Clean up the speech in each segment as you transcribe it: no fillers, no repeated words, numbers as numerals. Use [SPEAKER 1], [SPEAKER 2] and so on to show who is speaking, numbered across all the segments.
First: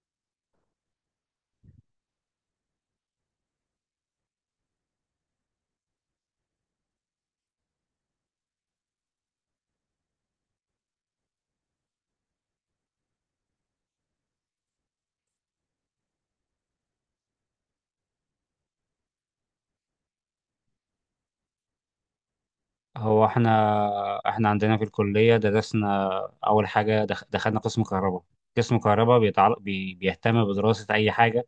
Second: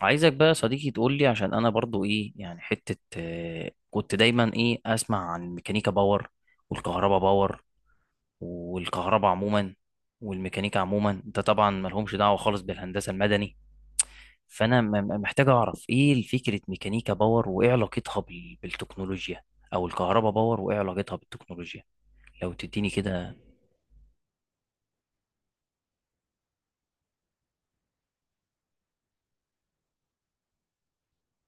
[SPEAKER 1] عايزك بقى يا صديقي تقول لي عشان انا برضو ايه يعني حتة كنت دايما ايه اسمع عن ميكانيكا باور والكهرباء باور والكهرباء عموما والميكانيكا عموما. انت طبعا ملهمش دعوة خالص بالهندسة المدني. فانا محتاج اعرف ايه فكرة ميكانيكا باور وايه علاقتها بالتكنولوجيا او الكهرباء باور وايه علاقتها بالتكنولوجيا لو تديني
[SPEAKER 2] هو
[SPEAKER 1] كده.
[SPEAKER 2] احنا عندنا في الكلية درسنا. أول حاجة دخلنا قسم كهرباء. قسم كهرباء بيتعلق بي بيهتم بدراسة أي حاجة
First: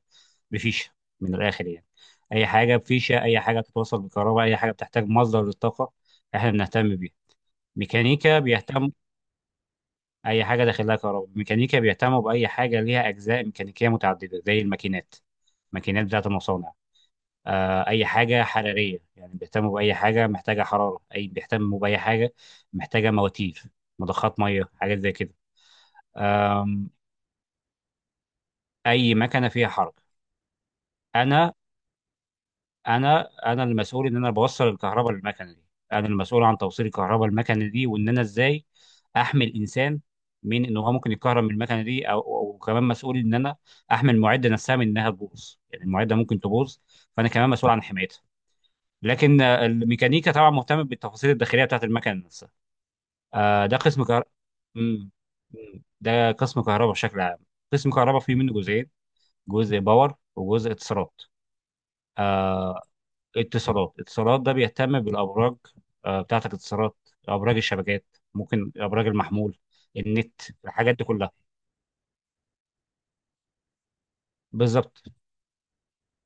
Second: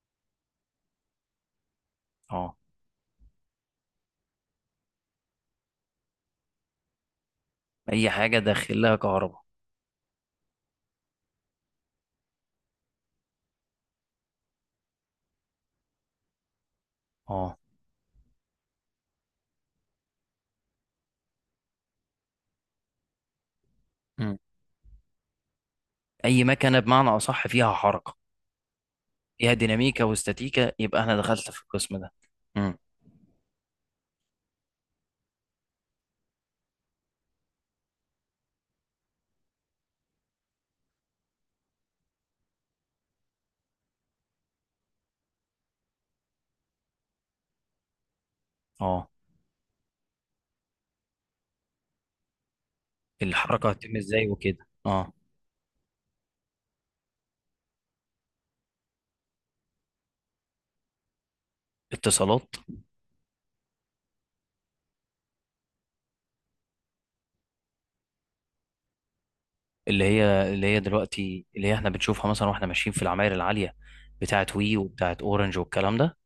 [SPEAKER 2] بفيشة، من الآخر يعني. أي
[SPEAKER 1] اه.
[SPEAKER 2] حاجة بفيشة، أي حاجة تتوصل بالكهرباء، أي حاجة بتحتاج مصدر للطاقة احنا بنهتم بيها.
[SPEAKER 1] اي حاجة
[SPEAKER 2] ميكانيكا بيهتم
[SPEAKER 1] داخلها كهرباء.
[SPEAKER 2] أي حاجة داخلها كهرباء. ميكانيكا بيهتموا بأي حاجة ليها أجزاء ميكانيكية متعددة زي الماكينات، الماكينات بتاعة المصانع.
[SPEAKER 1] اه.
[SPEAKER 2] اي حاجه حراريه، يعني بيهتموا باي حاجه محتاجه حراره، بيهتموا باي حاجه محتاجه مواتير،
[SPEAKER 1] مم.
[SPEAKER 2] مضخات ميه، حاجات زي كده.
[SPEAKER 1] اي مكنة
[SPEAKER 2] أم،
[SPEAKER 1] بمعنى اصح فيها حركة،
[SPEAKER 2] اي مكنه
[SPEAKER 1] فيها
[SPEAKER 2] فيها حركه.
[SPEAKER 1] ديناميكا واستاتيكا، يبقى انا دخلت
[SPEAKER 2] انا
[SPEAKER 1] في القسم ده. مم.
[SPEAKER 2] انا المسؤول ان انا بوصل الكهرباء للمكنه دي. انا المسؤول عن توصيل الكهرباء للمكنه دي، وان انا ازاي احمي الانسان من ان هو ممكن يتكهرب من المكنه دي او. وكمان مسؤول ان انا احمي المعده نفسها من انها تبوظ، يعني المعده ممكن تبوظ، فانا كمان مسؤول عن حمايتها.
[SPEAKER 1] اه.
[SPEAKER 2] لكن الميكانيكا طبعا مهتم بالتفاصيل الداخليه بتاعت المكنه نفسها. آه،
[SPEAKER 1] الحركه
[SPEAKER 2] ده
[SPEAKER 1] هتتم
[SPEAKER 2] قسم
[SPEAKER 1] ازاي
[SPEAKER 2] كهرباء.
[SPEAKER 1] وكده.
[SPEAKER 2] مم.
[SPEAKER 1] اه.
[SPEAKER 2] مم. ده قسم كهرباء بشكل عام. قسم كهرباء فيه منه جزئين، جزء باور وجزء اتصالات.
[SPEAKER 1] اتصالات.
[SPEAKER 2] آه. اتصالات ده بيهتم بالابراج، آه، بتاعت الاتصالات، ابراج الشبكات، ممكن ابراج المحمول،
[SPEAKER 1] اللي
[SPEAKER 2] النت،
[SPEAKER 1] هي اللي هي
[SPEAKER 2] الحاجات دي كلها.
[SPEAKER 1] دلوقتي، اللي هي احنا بنشوفها مثلا واحنا ماشيين في العماير العاليه بتاعت وي
[SPEAKER 2] بالظبط،
[SPEAKER 1] وبتاعت اورنج والكلام ده.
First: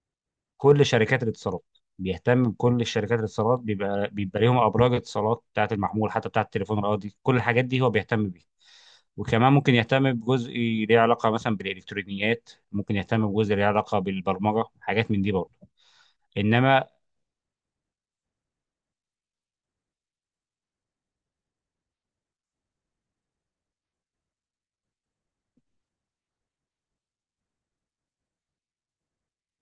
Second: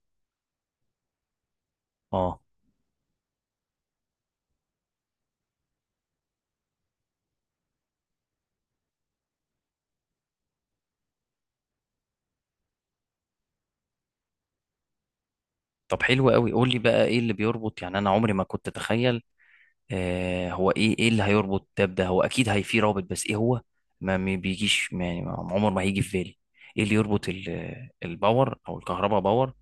[SPEAKER 2] كل شركات الاتصالات،
[SPEAKER 1] اه.
[SPEAKER 2] بيهتم بكل شركات الاتصالات. بيبقى ليهم ابراج اتصالات بتاعه المحمول، حتى بتاعه التليفون الارضي، كل الحاجات دي هو بيهتم بيها. وكمان ممكن يهتم بجزء ليه علاقه مثلا بالالكترونيات، ممكن يهتم بجزء ليه علاقه بالبرمجه، حاجات من دي برضه.
[SPEAKER 1] طب حلو قوي، قول لي
[SPEAKER 2] انما
[SPEAKER 1] بقى ايه اللي بيربط. يعني انا عمري ما كنت اتخيل. هو ايه، ايه اللي هيربط ده بده. هو اكيد هي في رابط، بس ايه هو. ما بيجيش، يعني عمر ما هيجي في بالي ايه اللي يربط الباور او الكهرباء باور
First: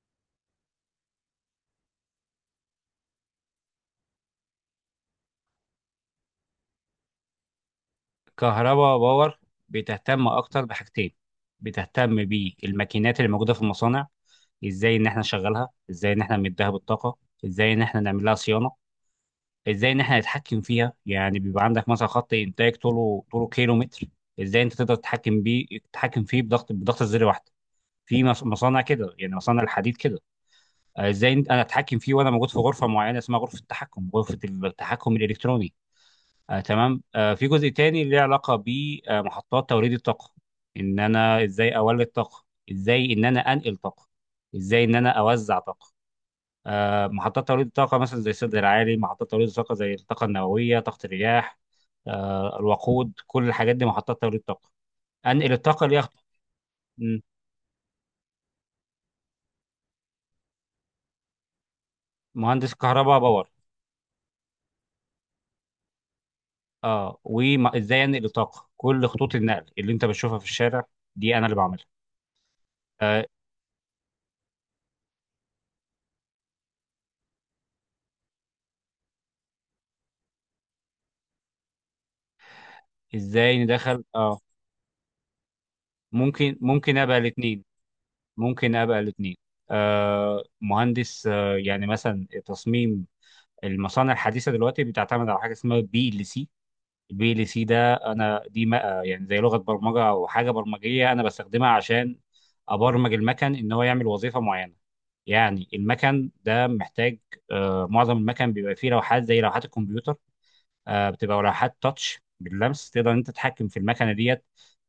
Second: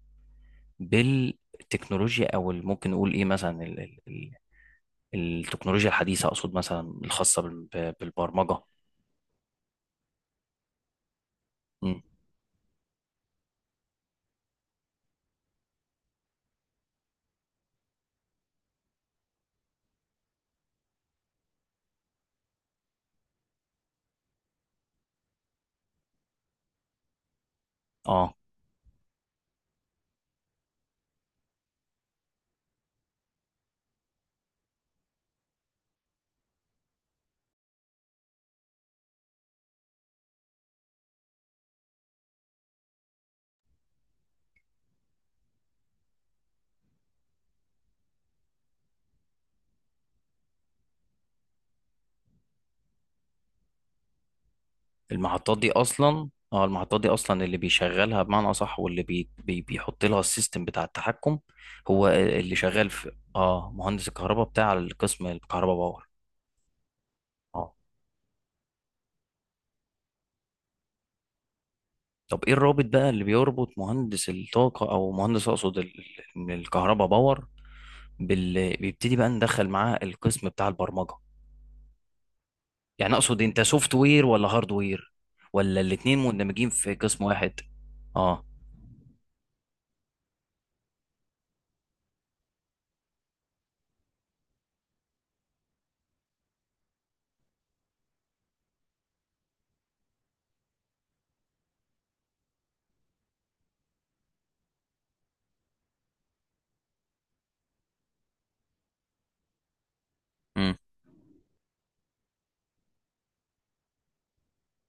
[SPEAKER 1] بالتكنولوجيا، او ممكن نقول ايه مثلا ال التكنولوجيا الحديثه، اقصد مثلا الخاصه بالبرمجه.
[SPEAKER 2] كهرباء باور بتهتم اكتر بحاجتين.
[SPEAKER 1] مم.
[SPEAKER 2] بتهتم بالماكينات اللي موجوده في المصانع، ازاي ان احنا نشغلها، ازاي ان احنا نديها بالطاقه، ازاي ان احنا نعمل لها صيانه، ازاي ان احنا نتحكم فيها. يعني بيبقى عندك مثلا خط انتاج طوله كيلو متر، ازاي انت تقدر تتحكم بيه، تتحكم فيه بضغط زر واحده، في
[SPEAKER 1] اه.
[SPEAKER 2] مصانع كده، يعني مصانع الحديد كده. آه، ازاي انا اتحكم فيه وانا موجود في غرفه معينه اسمها غرفه التحكم، غرفه التحكم الالكتروني. آه تمام. آه، في جزء تاني له علاقه بمحطات توليد الطاقه، ان انا ازاي اولد طاقه، ازاي ان انا انقل طاقه، ازاي ان انا اوزع طاقه. آه، محطات توليد الطاقة مثلا زي السد العالي، محطات توليد الطاقة زي الطاقة النووية، طاقة الرياح، الوقود، كل الحاجات دي محطات توليد طاقة. أنقل
[SPEAKER 1] المحطات دي
[SPEAKER 2] الطاقة ليها خط-
[SPEAKER 1] اصلا، اه المحطات دي
[SPEAKER 2] م،
[SPEAKER 1] اصلا اللي بيشغلها بمعنى اصح، واللي بي بي بيحط لها السيستم بتاع التحكم، هو اللي
[SPEAKER 2] مهندس
[SPEAKER 1] شغال في
[SPEAKER 2] كهرباء باور.
[SPEAKER 1] اه مهندس الكهرباء بتاع القسم الكهرباء باور.
[SPEAKER 2] اه،
[SPEAKER 1] اه.
[SPEAKER 2] وازاي انقل الطاقة، كل خطوط النقل اللي انت بتشوفها في الشارع دي انا اللي بعملها.
[SPEAKER 1] طب ايه الرابط بقى اللي
[SPEAKER 2] آه،
[SPEAKER 1] بيربط مهندس الطاقه، او مهندس اقصد الكهرباء باور بيبتدي بقى ندخل معاه القسم بتاع البرمجه. يعني اقصد انت
[SPEAKER 2] ازاي
[SPEAKER 1] سوفت
[SPEAKER 2] ندخل؟
[SPEAKER 1] وير
[SPEAKER 2] اه،
[SPEAKER 1] ولا هارد وير، ولا الاتنين
[SPEAKER 2] ممكن،
[SPEAKER 1] مندمجين في
[SPEAKER 2] ممكن ابقى
[SPEAKER 1] قسم واحد.
[SPEAKER 2] الاثنين،
[SPEAKER 1] اه.
[SPEAKER 2] ممكن ابقى الاثنين. آه، مهندس آه، يعني مثلا تصميم المصانع الحديثة دلوقتي بتعتمد على حاجة اسمها PLC، الPLC ده انا دي ما يعني زي لغه برمجه او حاجه برمجيه انا بستخدمها عشان ابرمج المكن ان هو يعمل وظيفه معينه. يعني المكن ده محتاج، معظم المكن بيبقى فيه لوحات زي لوحات الكمبيوتر.
[SPEAKER 1] امم.
[SPEAKER 2] آه، بتبقى لوحات تاتش باللمس، تقدر إن انت تتحكم في المكنه ديت،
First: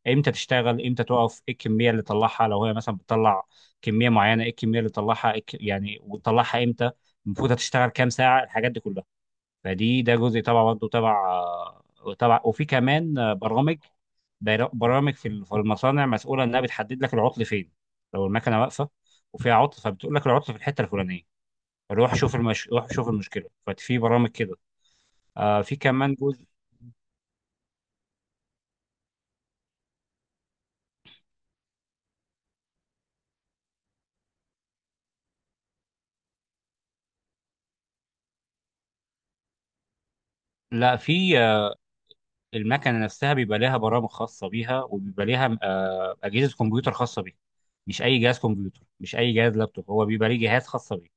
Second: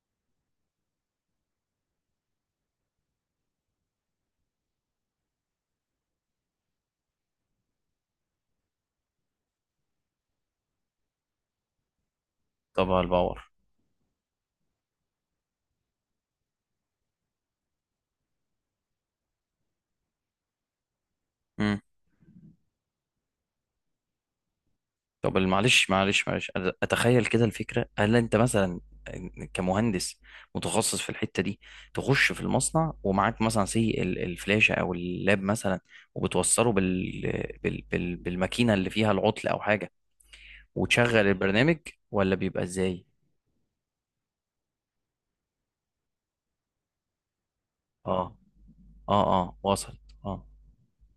[SPEAKER 2] امتى تشتغل، امتى تقف، ايه الكميه اللي تطلعها لو هي مثلا بتطلع كميه معينه، ايه الكميه اللي تطلعها، يعني وتطلعها امتى، المفروض هتشتغل كام ساعه، الحاجات دي كلها. ده جزء طبعا برضه تبع. وفي
[SPEAKER 1] طبعا
[SPEAKER 2] كمان
[SPEAKER 1] الباور.
[SPEAKER 2] برامج، برامج في المصانع مسؤوله انها بتحدد لك العطل فين، لو المكنه واقفه وفيها عطل، فبتقول لك العطل في الحته الفلانيه.
[SPEAKER 1] امم.
[SPEAKER 2] روح شوف المشكله. ففي برامج كده.
[SPEAKER 1] طب
[SPEAKER 2] آه، في
[SPEAKER 1] معلش
[SPEAKER 2] كمان
[SPEAKER 1] معلش
[SPEAKER 2] جزء.
[SPEAKER 1] معلش، أنا اتخيل كده الفكره. هل انت مثلا كمهندس متخصص في الحته دي تخش في المصنع ومعاك مثلا سي الفلاشه او اللاب مثلا، وبتوصله بالماكينه اللي فيها العطل او حاجه
[SPEAKER 2] لا
[SPEAKER 1] وتشغل
[SPEAKER 2] في آه
[SPEAKER 1] البرنامج، ولا بيبقى
[SPEAKER 2] المكنه
[SPEAKER 1] ازاي.
[SPEAKER 2] نفسها بيبقى لها برامج خاصه بيها، وبيبقى لها آه، اجهزه كمبيوتر خاصه بيها، مش اي
[SPEAKER 1] اه،
[SPEAKER 2] جهاز كمبيوتر، مش
[SPEAKER 1] اه،
[SPEAKER 2] اي جهاز
[SPEAKER 1] اه،
[SPEAKER 2] لابتوب،
[SPEAKER 1] وصل.
[SPEAKER 2] هو بيبقى ليه
[SPEAKER 1] اه.
[SPEAKER 2] جهاز خاص بيه.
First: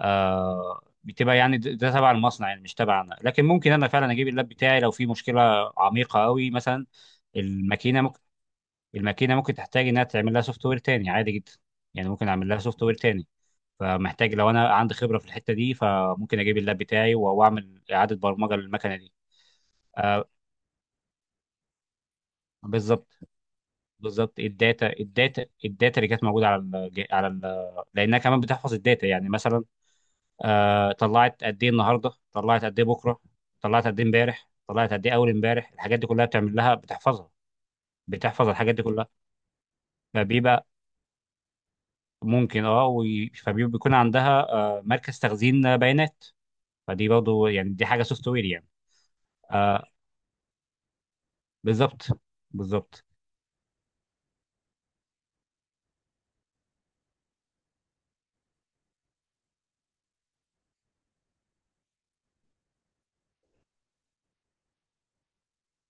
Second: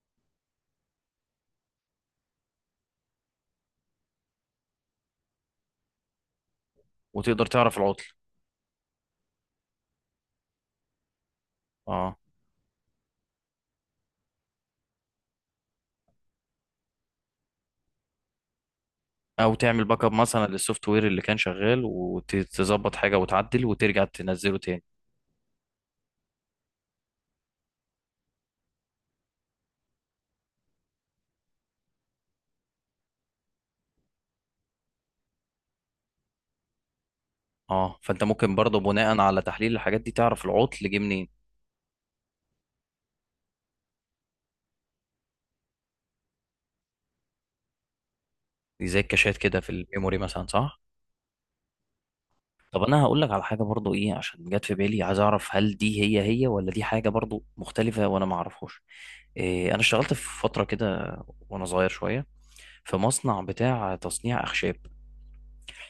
[SPEAKER 2] آه، بتبقى يعني ده تبع المصنع، يعني مش تبعنا، لكن ممكن انا فعلا اجيب اللاب بتاعي لو في مشكله عميقه قوي مثلا.
[SPEAKER 1] وتقدر تعرف
[SPEAKER 2] الماكينه
[SPEAKER 1] العطل.
[SPEAKER 2] ممكن الماكينه ممكن تحتاج انها تعمل لها سوفت وير تاني، عادي جدا، يعني
[SPEAKER 1] اه.
[SPEAKER 2] ممكن اعمل لها سوفت وير تاني. فمحتاج لو انا عندي خبره في الحته دي، فممكن اجيب اللاب بتاعي واعمل اعاده برمجه للمكنه دي.
[SPEAKER 1] او تعمل باك اب
[SPEAKER 2] آه،
[SPEAKER 1] مثلا للسوفت وير اللي كان شغال وتظبط حاجه
[SPEAKER 2] بالظبط،
[SPEAKER 1] وتعدل وترجع
[SPEAKER 2] بالظبط.
[SPEAKER 1] تنزله تاني.
[SPEAKER 2] الداتا، الداتا اللي كانت موجوده على لانها كمان بتحفظ الداتا. يعني مثلا آه، طلعت قد ايه النهارده، طلعت قد ايه بكره، طلعت قد ايه امبارح، طلعت قد ايه اول امبارح، الحاجات دي كلها بتعمل لها، بتحفظها،
[SPEAKER 1] اه. فانت
[SPEAKER 2] بتحفظ
[SPEAKER 1] ممكن
[SPEAKER 2] الحاجات
[SPEAKER 1] برضه
[SPEAKER 2] دي كلها.
[SPEAKER 1] بناء على تحليل الحاجات دي تعرف
[SPEAKER 2] فبيبقى
[SPEAKER 1] العطل جه منين.
[SPEAKER 2] ممكن فبيكون عندها آه، مركز تخزين بيانات. فدي برضه يعني دي حاجه سوفت وير يعني.
[SPEAKER 1] دي زي الكاشات كده في
[SPEAKER 2] آه،
[SPEAKER 1] الميموري مثلا، صح؟
[SPEAKER 2] بالظبط،
[SPEAKER 1] طب انا
[SPEAKER 2] بالظبط.
[SPEAKER 1] هقول لك على حاجه برضه ايه، عشان جت في بالي. عايز اعرف هل دي هي ولا دي حاجه برضه مختلفه وانا ما اعرفهاش. إيه، انا اشتغلت في فتره كده وانا صغير شويه في مصنع بتاع تصنيع اخشاب.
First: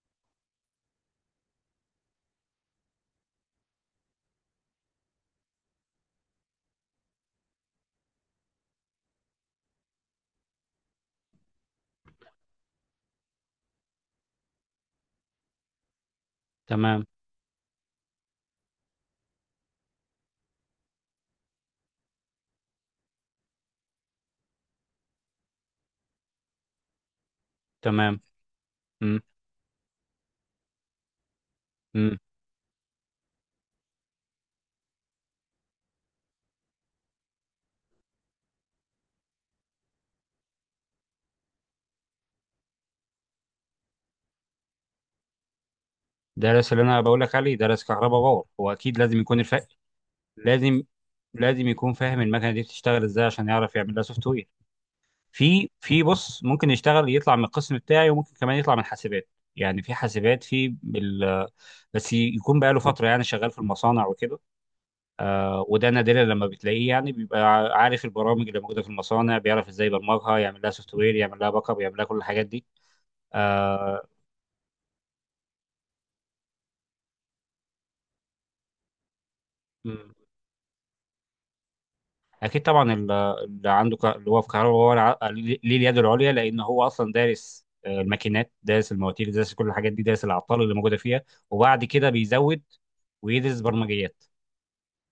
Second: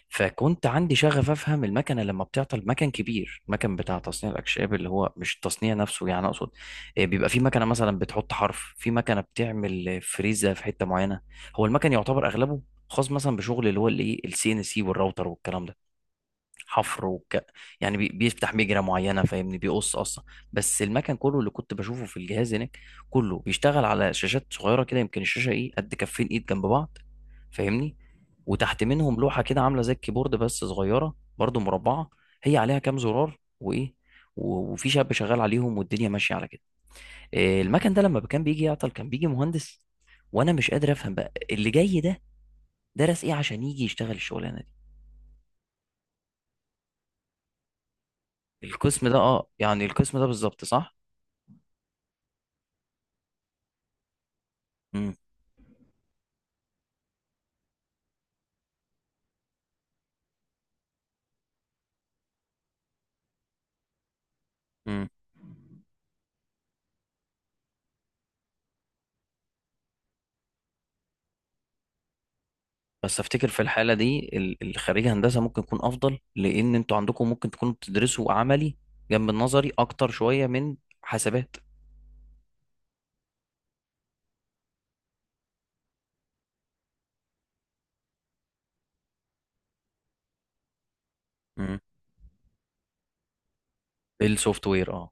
[SPEAKER 1] فكنت عندي شغف افهم المكنه لما بتعطل. مكن كبير، مكن بتاع تصنيع الاكشاب، اللي هو مش التصنيع نفسه يعني. اقصد، بيبقى في مكنه مثلا بتحط حرف، في مكنه بتعمل فريزه في حته معينه. هو المكن يعتبر اغلبه خاص مثلا بشغل اللي هو الايه السي ان سي والراوتر والكلام ده.
[SPEAKER 2] تمام.
[SPEAKER 1] حفر وك... يعني بيفتح مجرى معينه فاهمني، بيقص اصلا. بس المكن كله اللي كنت بشوفه في الجهاز هناك كله بيشتغل على شاشات صغيره كده، يمكن الشاشه ايه قد كفين ايد جنب بعض، فاهمني.
[SPEAKER 2] تمام.
[SPEAKER 1] وتحت منهم
[SPEAKER 2] امم.
[SPEAKER 1] لوحه كده عامله زي الكيبورد بس صغيره برضو مربعه،
[SPEAKER 2] امم.
[SPEAKER 1] هي عليها كام زرار وايه. وفي شاب شغال عليهم والدنيا ماشيه على كده. إيه، المكن ده لما كان بيجي يعطل كان بيجي مهندس، وانا مش قادر افهم بقى اللي جاي ده درس ايه عشان يجي يشتغل الشغلانه دي.
[SPEAKER 2] درس اللي انا بقول لك عليه، درس كهرباء باور. هو اكيد
[SPEAKER 1] القسم ده،
[SPEAKER 2] لازم يكون
[SPEAKER 1] اه يعني القسم ده بالظبط،
[SPEAKER 2] لازم،
[SPEAKER 1] صح.
[SPEAKER 2] لازم يكون فاهم المكنه دي بتشتغل ازاي عشان يعرف يعمل لها سوفت وير.
[SPEAKER 1] مم.
[SPEAKER 2] في بص، ممكن يشتغل يطلع من القسم بتاعي، وممكن كمان يطلع من حاسبات. يعني في حاسبات بس يكون بقى له فتره يعني شغال في المصانع وكده.
[SPEAKER 1] مم.
[SPEAKER 2] آه، وده نادرا لما بتلاقيه، يعني بيبقى عارف البرامج اللي موجوده في المصانع، بيعرف ازاي يبرمجها، يعمل لها سوفت وير، يعمل لها باك اب، يعمل لها كل الحاجات دي.
[SPEAKER 1] بس افتكر في الحاله
[SPEAKER 2] آه.
[SPEAKER 1] دي الخريج هندسه ممكن يكون افضل، لان انتوا عندكم ممكن تكونوا بتدرسوا عملي جنب النظري اكتر شويه من حاسبات.
[SPEAKER 2] اكيد طبعا، اللي هو في كهرباء هو ليه اليد العليا، لان هو اصلا دارس، آه، الماكينات، دارس المواتير، دارس كل الحاجات دي، دارس العطال اللي موجوده فيها،
[SPEAKER 1] مم.
[SPEAKER 2] وبعد كده بيزود ويدرس برمجيات،
[SPEAKER 1] السوفت وير اه.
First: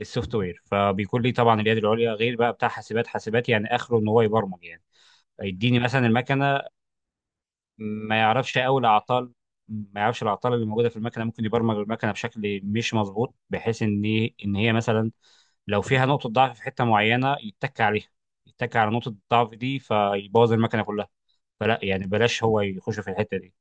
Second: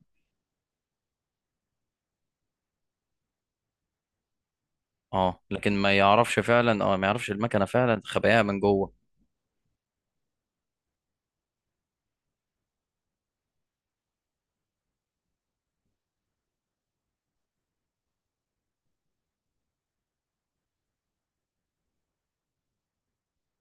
[SPEAKER 2] السوفت وير. فبيكون ليه طبعا اليد العليا، غير بقى بتاع حاسبات. حاسبات يعني اخره ان هو يبرمج يعني،
[SPEAKER 1] اه لكن
[SPEAKER 2] يديني
[SPEAKER 1] ما
[SPEAKER 2] مثلا
[SPEAKER 1] يعرفش
[SPEAKER 2] المكنه،
[SPEAKER 1] فعلا، اه ما يعرفش المكنه فعلا
[SPEAKER 2] ما
[SPEAKER 1] خباياها
[SPEAKER 2] يعرفش
[SPEAKER 1] من
[SPEAKER 2] قوي
[SPEAKER 1] جوه.
[SPEAKER 2] الاعطال، ما يعرفش الاعطال اللي موجوده في المكنه. ممكن يبرمج المكنه بشكل مش مظبوط، بحيث ان ان هي مثلا لو فيها نقطه ضعف في حته معينه يتك عليها، يتك على نقطه الضعف دي فيبوظ المكنه كلها. فلا، يعني بلاش هو يخش في الحته دي.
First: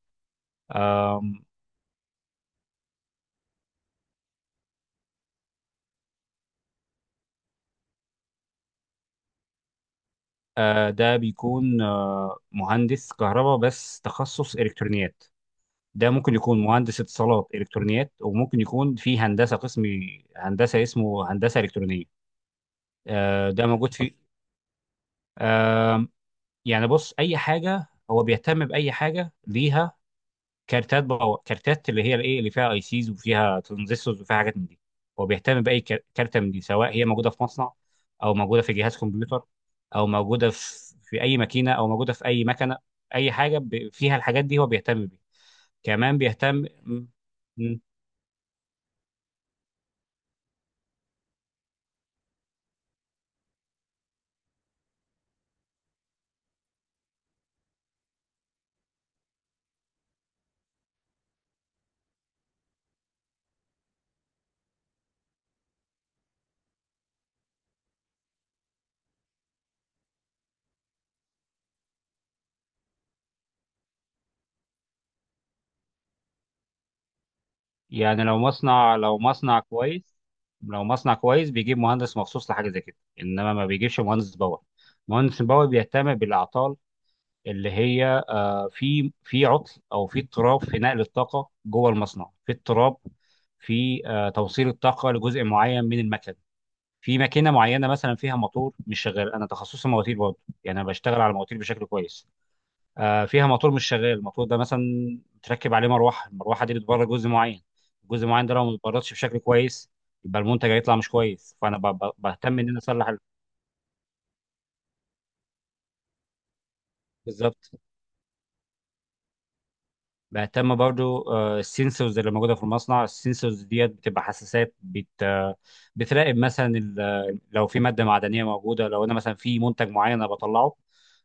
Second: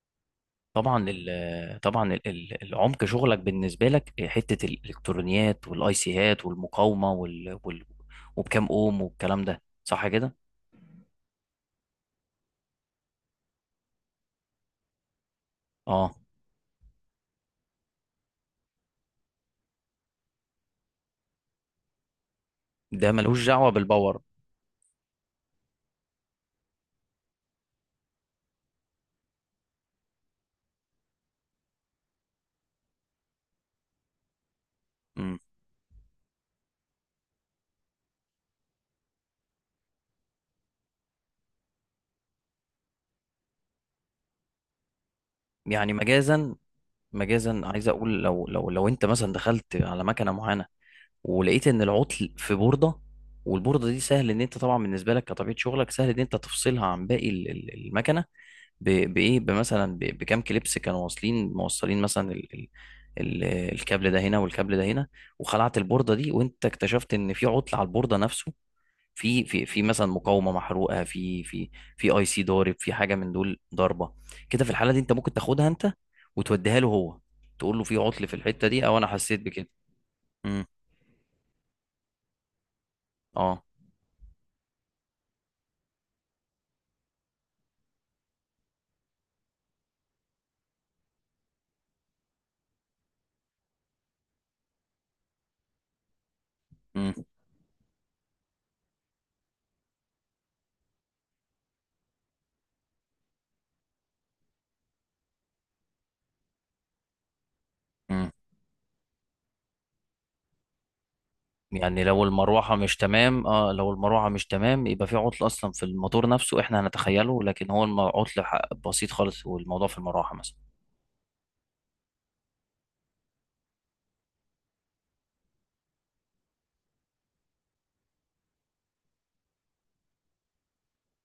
[SPEAKER 1] طبعا العمق شغلك بالنسبه لك حته الالكترونيات والاي سيهات والمقاومه وال وال وبكام اوم والكلام ده، صح كده.
[SPEAKER 2] ده بيكون مهندس كهرباء بس تخصص الكترونيات. ده
[SPEAKER 1] اه.
[SPEAKER 2] ممكن يكون مهندس اتصالات الكترونيات، وممكن يكون في هندسه قسم هندسه اسمه هندسه الكترونيه.
[SPEAKER 1] ده ملوش
[SPEAKER 2] آه، ده
[SPEAKER 1] دعوه
[SPEAKER 2] موجود في
[SPEAKER 1] بالباور.
[SPEAKER 2] آه، يعني بص، اي حاجه هو بيهتم باي حاجه ليها كارتات اللي هي الايه اللي فيها اي سيز، وفيها ترانزستورز، وفيها حاجات من دي. هو
[SPEAKER 1] مم.
[SPEAKER 2] بيهتم باي كارته من دي، سواء هي موجوده في مصنع، او موجوده في جهاز كمبيوتر، او موجوده في اي ماكينه، او موجوده في اي مكنه، اي حاجه فيها الحاجات دي هو بيهتم بيها.
[SPEAKER 1] يعني
[SPEAKER 2] كمان
[SPEAKER 1] مجازا،
[SPEAKER 2] بيهتم م-
[SPEAKER 1] مجازا
[SPEAKER 2] م-
[SPEAKER 1] عايز اقول، لو انت مثلا دخلت على مكنه معينه ولقيت ان العطل في بورده، والبورده دي سهل ان انت طبعا بالنسبه لك كطبيعه شغلك سهل ان انت تفصلها عن باقي المكنه، بايه، بمثلا بكام كليبس كانوا موصلين مثلا ال ال ال الكابل ده هنا والكابل ده هنا. وخلعت البورده دي وانت اكتشفت ان في عطل على البورده نفسه، في مثلا مقاومه محروقه، في في اي سي ضارب، في حاجه من دول ضاربه كده. في الحاله دي انت ممكن تاخدها انت وتوديها له هو، تقول له في
[SPEAKER 2] يعني
[SPEAKER 1] عطل في
[SPEAKER 2] لو
[SPEAKER 1] الحته دي
[SPEAKER 2] مصنع،
[SPEAKER 1] او انا حسيت بكده. امم.
[SPEAKER 2] لو مصنع كويس بيجيب مهندس مخصوص لحاجه زي كده، انما
[SPEAKER 1] اه.
[SPEAKER 2] ما بيجيبش مهندس باور. مهندس باور بيهتم بالاعطال اللي هي، في في عطل او في اضطراب في نقل الطاقه جوه المصنع، في اضطراب في توصيل الطاقه لجزء معين من المكن،
[SPEAKER 1] مم.
[SPEAKER 2] في ماكينه معينه مثلا فيها موتور مش شغال. انا تخصصي مواتير برضه، يعني انا بشتغل على المواتير بشكل كويس. آه، فيها موتور مش شغال، الموتور ده مثلا متركب عليه مروحه، المروحه دي بتبرد جزء معين، الجزء
[SPEAKER 1] مم.
[SPEAKER 2] المعين ده لو ما اتبردش بشكل كويس، يبقى المنتج هيطلع مش كويس. فانا
[SPEAKER 1] يعني لو
[SPEAKER 2] بهتم ان
[SPEAKER 1] المروحه
[SPEAKER 2] انا
[SPEAKER 1] مش
[SPEAKER 2] اصلح
[SPEAKER 1] تمام، اه لو المروحه مش تمام يبقى في عطل اصلا في الموتور نفسه احنا هنتخيله،
[SPEAKER 2] بالظبط.
[SPEAKER 1] لكن هو عطل بسيط خالص والموضوع في المروحه مثلا.
[SPEAKER 2] بهتم برضو السنسورز اللي موجوده في المصنع، السنسورز ديت بتبقى حساسات بت آه، بتراقب مثلا لو في ماده معدنيه موجوده، لو انا مثلا في منتج معين انا بطلعه،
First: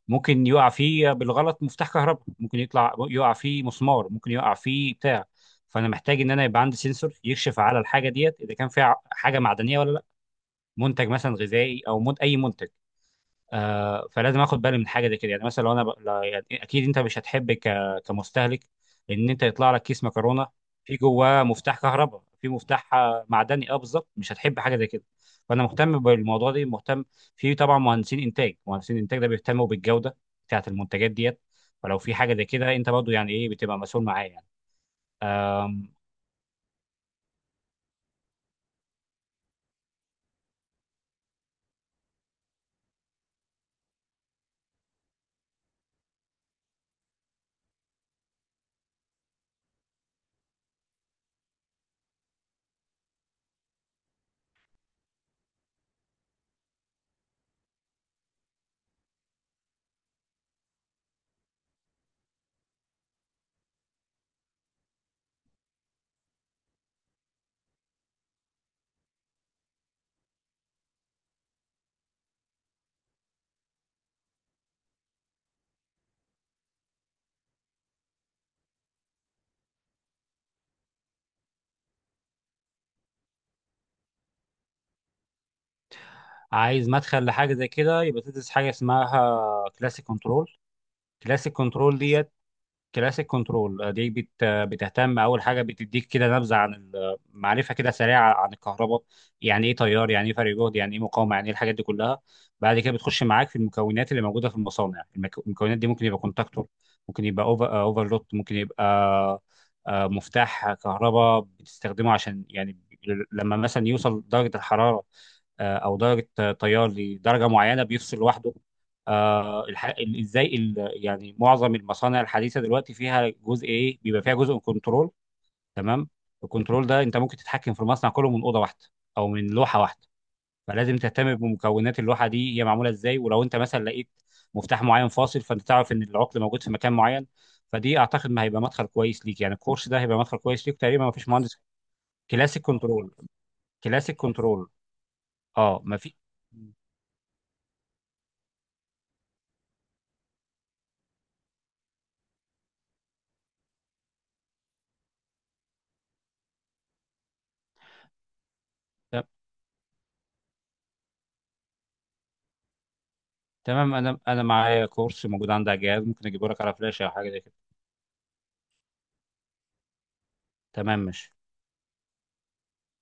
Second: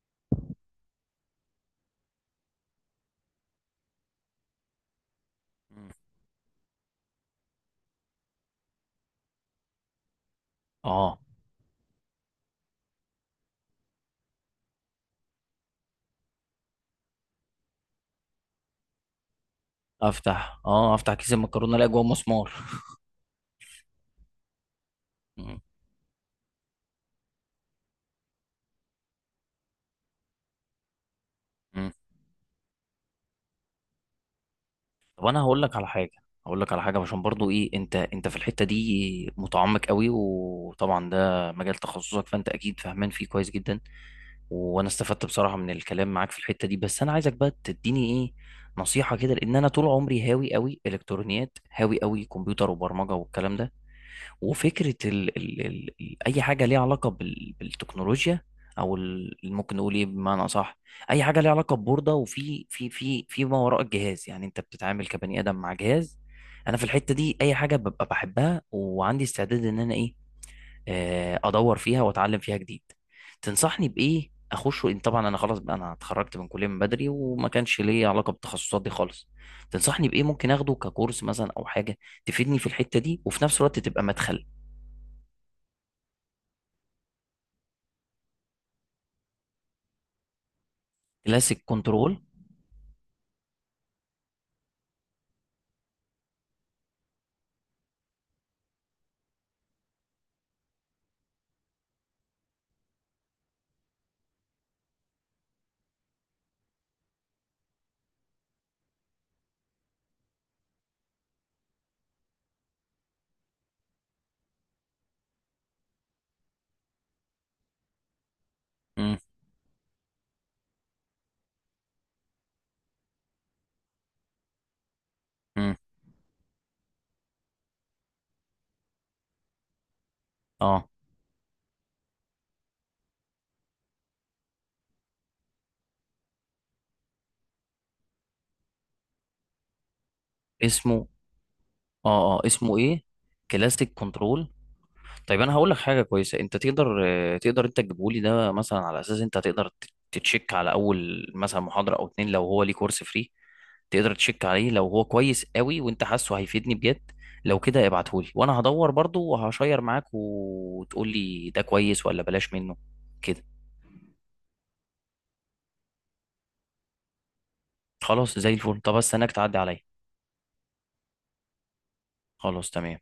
[SPEAKER 2] ممكن يقع فيه بالغلط مفتاح كهرباء، ممكن يطلع يقع فيه مسمار، ممكن يقع فيه بتاع.
[SPEAKER 1] مم.
[SPEAKER 2] فانا محتاج ان انا يبقى عندي سنسور يكشف على الحاجه ديت اذا كان فيها حاجه معدنيه ولا لا، منتج
[SPEAKER 1] اه.
[SPEAKER 2] مثلا غذائي او من اي منتج. آه، فلازم اخد بالي من حاجه زي كده. يعني مثلا لو انا ب... لا- يعني اكيد انت مش هتحب، كمستهلك، ان انت يطلع لك كيس مكرونه
[SPEAKER 1] افتح، اه
[SPEAKER 2] في
[SPEAKER 1] افتح كيس
[SPEAKER 2] جواه
[SPEAKER 1] المكرونه
[SPEAKER 2] مفتاح
[SPEAKER 1] الاقي جوه
[SPEAKER 2] كهرباء، في
[SPEAKER 1] مسمار.
[SPEAKER 2] مفتاح آه، معدني، اه بالظبط، مش هتحب حاجه زي كده. فانا مهتم بالموضوع ده، مهتم. في طبعا مهندسين انتاج، مهندسين انتاج ده بيهتموا بالجوده بتاعه المنتجات ديت.
[SPEAKER 1] مم.
[SPEAKER 2] فلو في حاجه زي كده انت برضو يعني ايه، بتبقى مسؤول معاه يعني.
[SPEAKER 1] طب انا هقول لك على حاجه، هقول لك على حاجه عشان برضو ايه. انت في الحته دي متعمق قوي، وطبعا ده مجال تخصصك فانت اكيد فاهمان فيه كويس جدا. وانا استفدت بصراحه من الكلام معاك في الحته دي. بس انا عايزك بقى تديني ايه نصيحه كده، لان انا طول عمري هاوي قوي الكترونيات، هاوي قوي كمبيوتر وبرمجه والكلام ده. وفكرة أي حاجة ليها علاقة بالتكنولوجيا، أو ممكن نقول إيه بمعنى أصح. أي حاجة ليها علاقة ببوردة وفي في ما وراء الجهاز. يعني أنت بتتعامل كبني آدم مع جهاز. أنا في الحتة دي أي حاجة ببقى بحبها، وعندي استعداد إن أنا إيه، أدور فيها وأتعلم فيها جديد. تنصحني بإيه أخش، وإن طبعا أنا خلاص بقى، أنا اتخرجت من كلية من بدري وما كانش ليا علاقة بالتخصصات دي خالص. تنصحني بإيه ممكن أخده ككورس مثلا أو حاجة تفيدني في الحتة دي وفي نفس الوقت تبقى مدخل.
[SPEAKER 2] عايز مدخل لحاجه زي كده، يبقى تدرس حاجه اسمها كلاسيك كنترول. كلاسيك
[SPEAKER 1] كلاسيك
[SPEAKER 2] كنترول
[SPEAKER 1] كنترول.
[SPEAKER 2] ديت، كلاسيك كنترول دي بتهتم اول حاجه بتديك كده نبذه معرفه كده سريعه عن الكهرباء، يعني ايه تيار، يعني ايه فرق جهد، يعني ايه مقاومه، يعني ايه، الحاجات دي كلها. بعد كده بتخش معاك في المكونات اللي موجوده في المصانع. المكونات دي ممكن يبقى كونتاكتور، ممكن يبقى اوفرلود ممكن يبقى آه، مفتاح كهرباء بتستخدمه عشان يعني، لما مثلا يوصل درجه الحراره، آه، او درجه آه، تيار لدرجه معينه بيفصل لوحده.
[SPEAKER 1] امم.
[SPEAKER 2] آه الح... ال- ازاي ال... يعني معظم المصانع الحديثه دلوقتي فيها جزء ايه، بيبقى فيها جزء كنترول،
[SPEAKER 1] امم.
[SPEAKER 2] تمام؟ الكنترول ده انت ممكن تتحكم في المصنع كله من اوضه واحده، او من لوحه واحده.
[SPEAKER 1] اه
[SPEAKER 2] فلازم تهتم بمكونات اللوحه دي هي معموله ازاي، ولو انت مثلا لقيت مفتاح معين فاصل، فانت تعرف ان العقل موجود في مكان معين. فدي اعتقد ما هيبقى مدخل كويس ليك، يعني الكورس ده هيبقى مدخل كويس ليك تقريبا.
[SPEAKER 1] اسمه،
[SPEAKER 2] ما فيش مهندس.
[SPEAKER 1] اه اه
[SPEAKER 2] كلاسيك
[SPEAKER 1] اسمه ايه.
[SPEAKER 2] كنترول.
[SPEAKER 1] كلاسيك
[SPEAKER 2] كلاسيك
[SPEAKER 1] كنترول.
[SPEAKER 2] كنترول.
[SPEAKER 1] طيب انا هقول لك
[SPEAKER 2] اه ما
[SPEAKER 1] حاجه
[SPEAKER 2] في.
[SPEAKER 1] كويسه، انت تقدر، تقدر انت تجيبه لي ده مثلا، على اساس انت هتقدر تتشيك على اول مثلا محاضره او اتنين لو هو ليه كورس فري، تقدر تشيك عليه لو هو كويس قوي وانت حاسه هيفيدني بجد. لو كده ابعتهولي، وانا هدور برضو وهشير معاك وتقول لي ده كويس ولا بلاش منه، كده.
[SPEAKER 2] تمام، انا معايا كورس موجود عندي على الجهاز، ممكن اجيبه لك على فلاش او حاجه زي كده.
[SPEAKER 1] خلاص زي الفل. طب استناك تعدي عليا.
[SPEAKER 2] تمام ماشي.
[SPEAKER 1] خلاص تمام.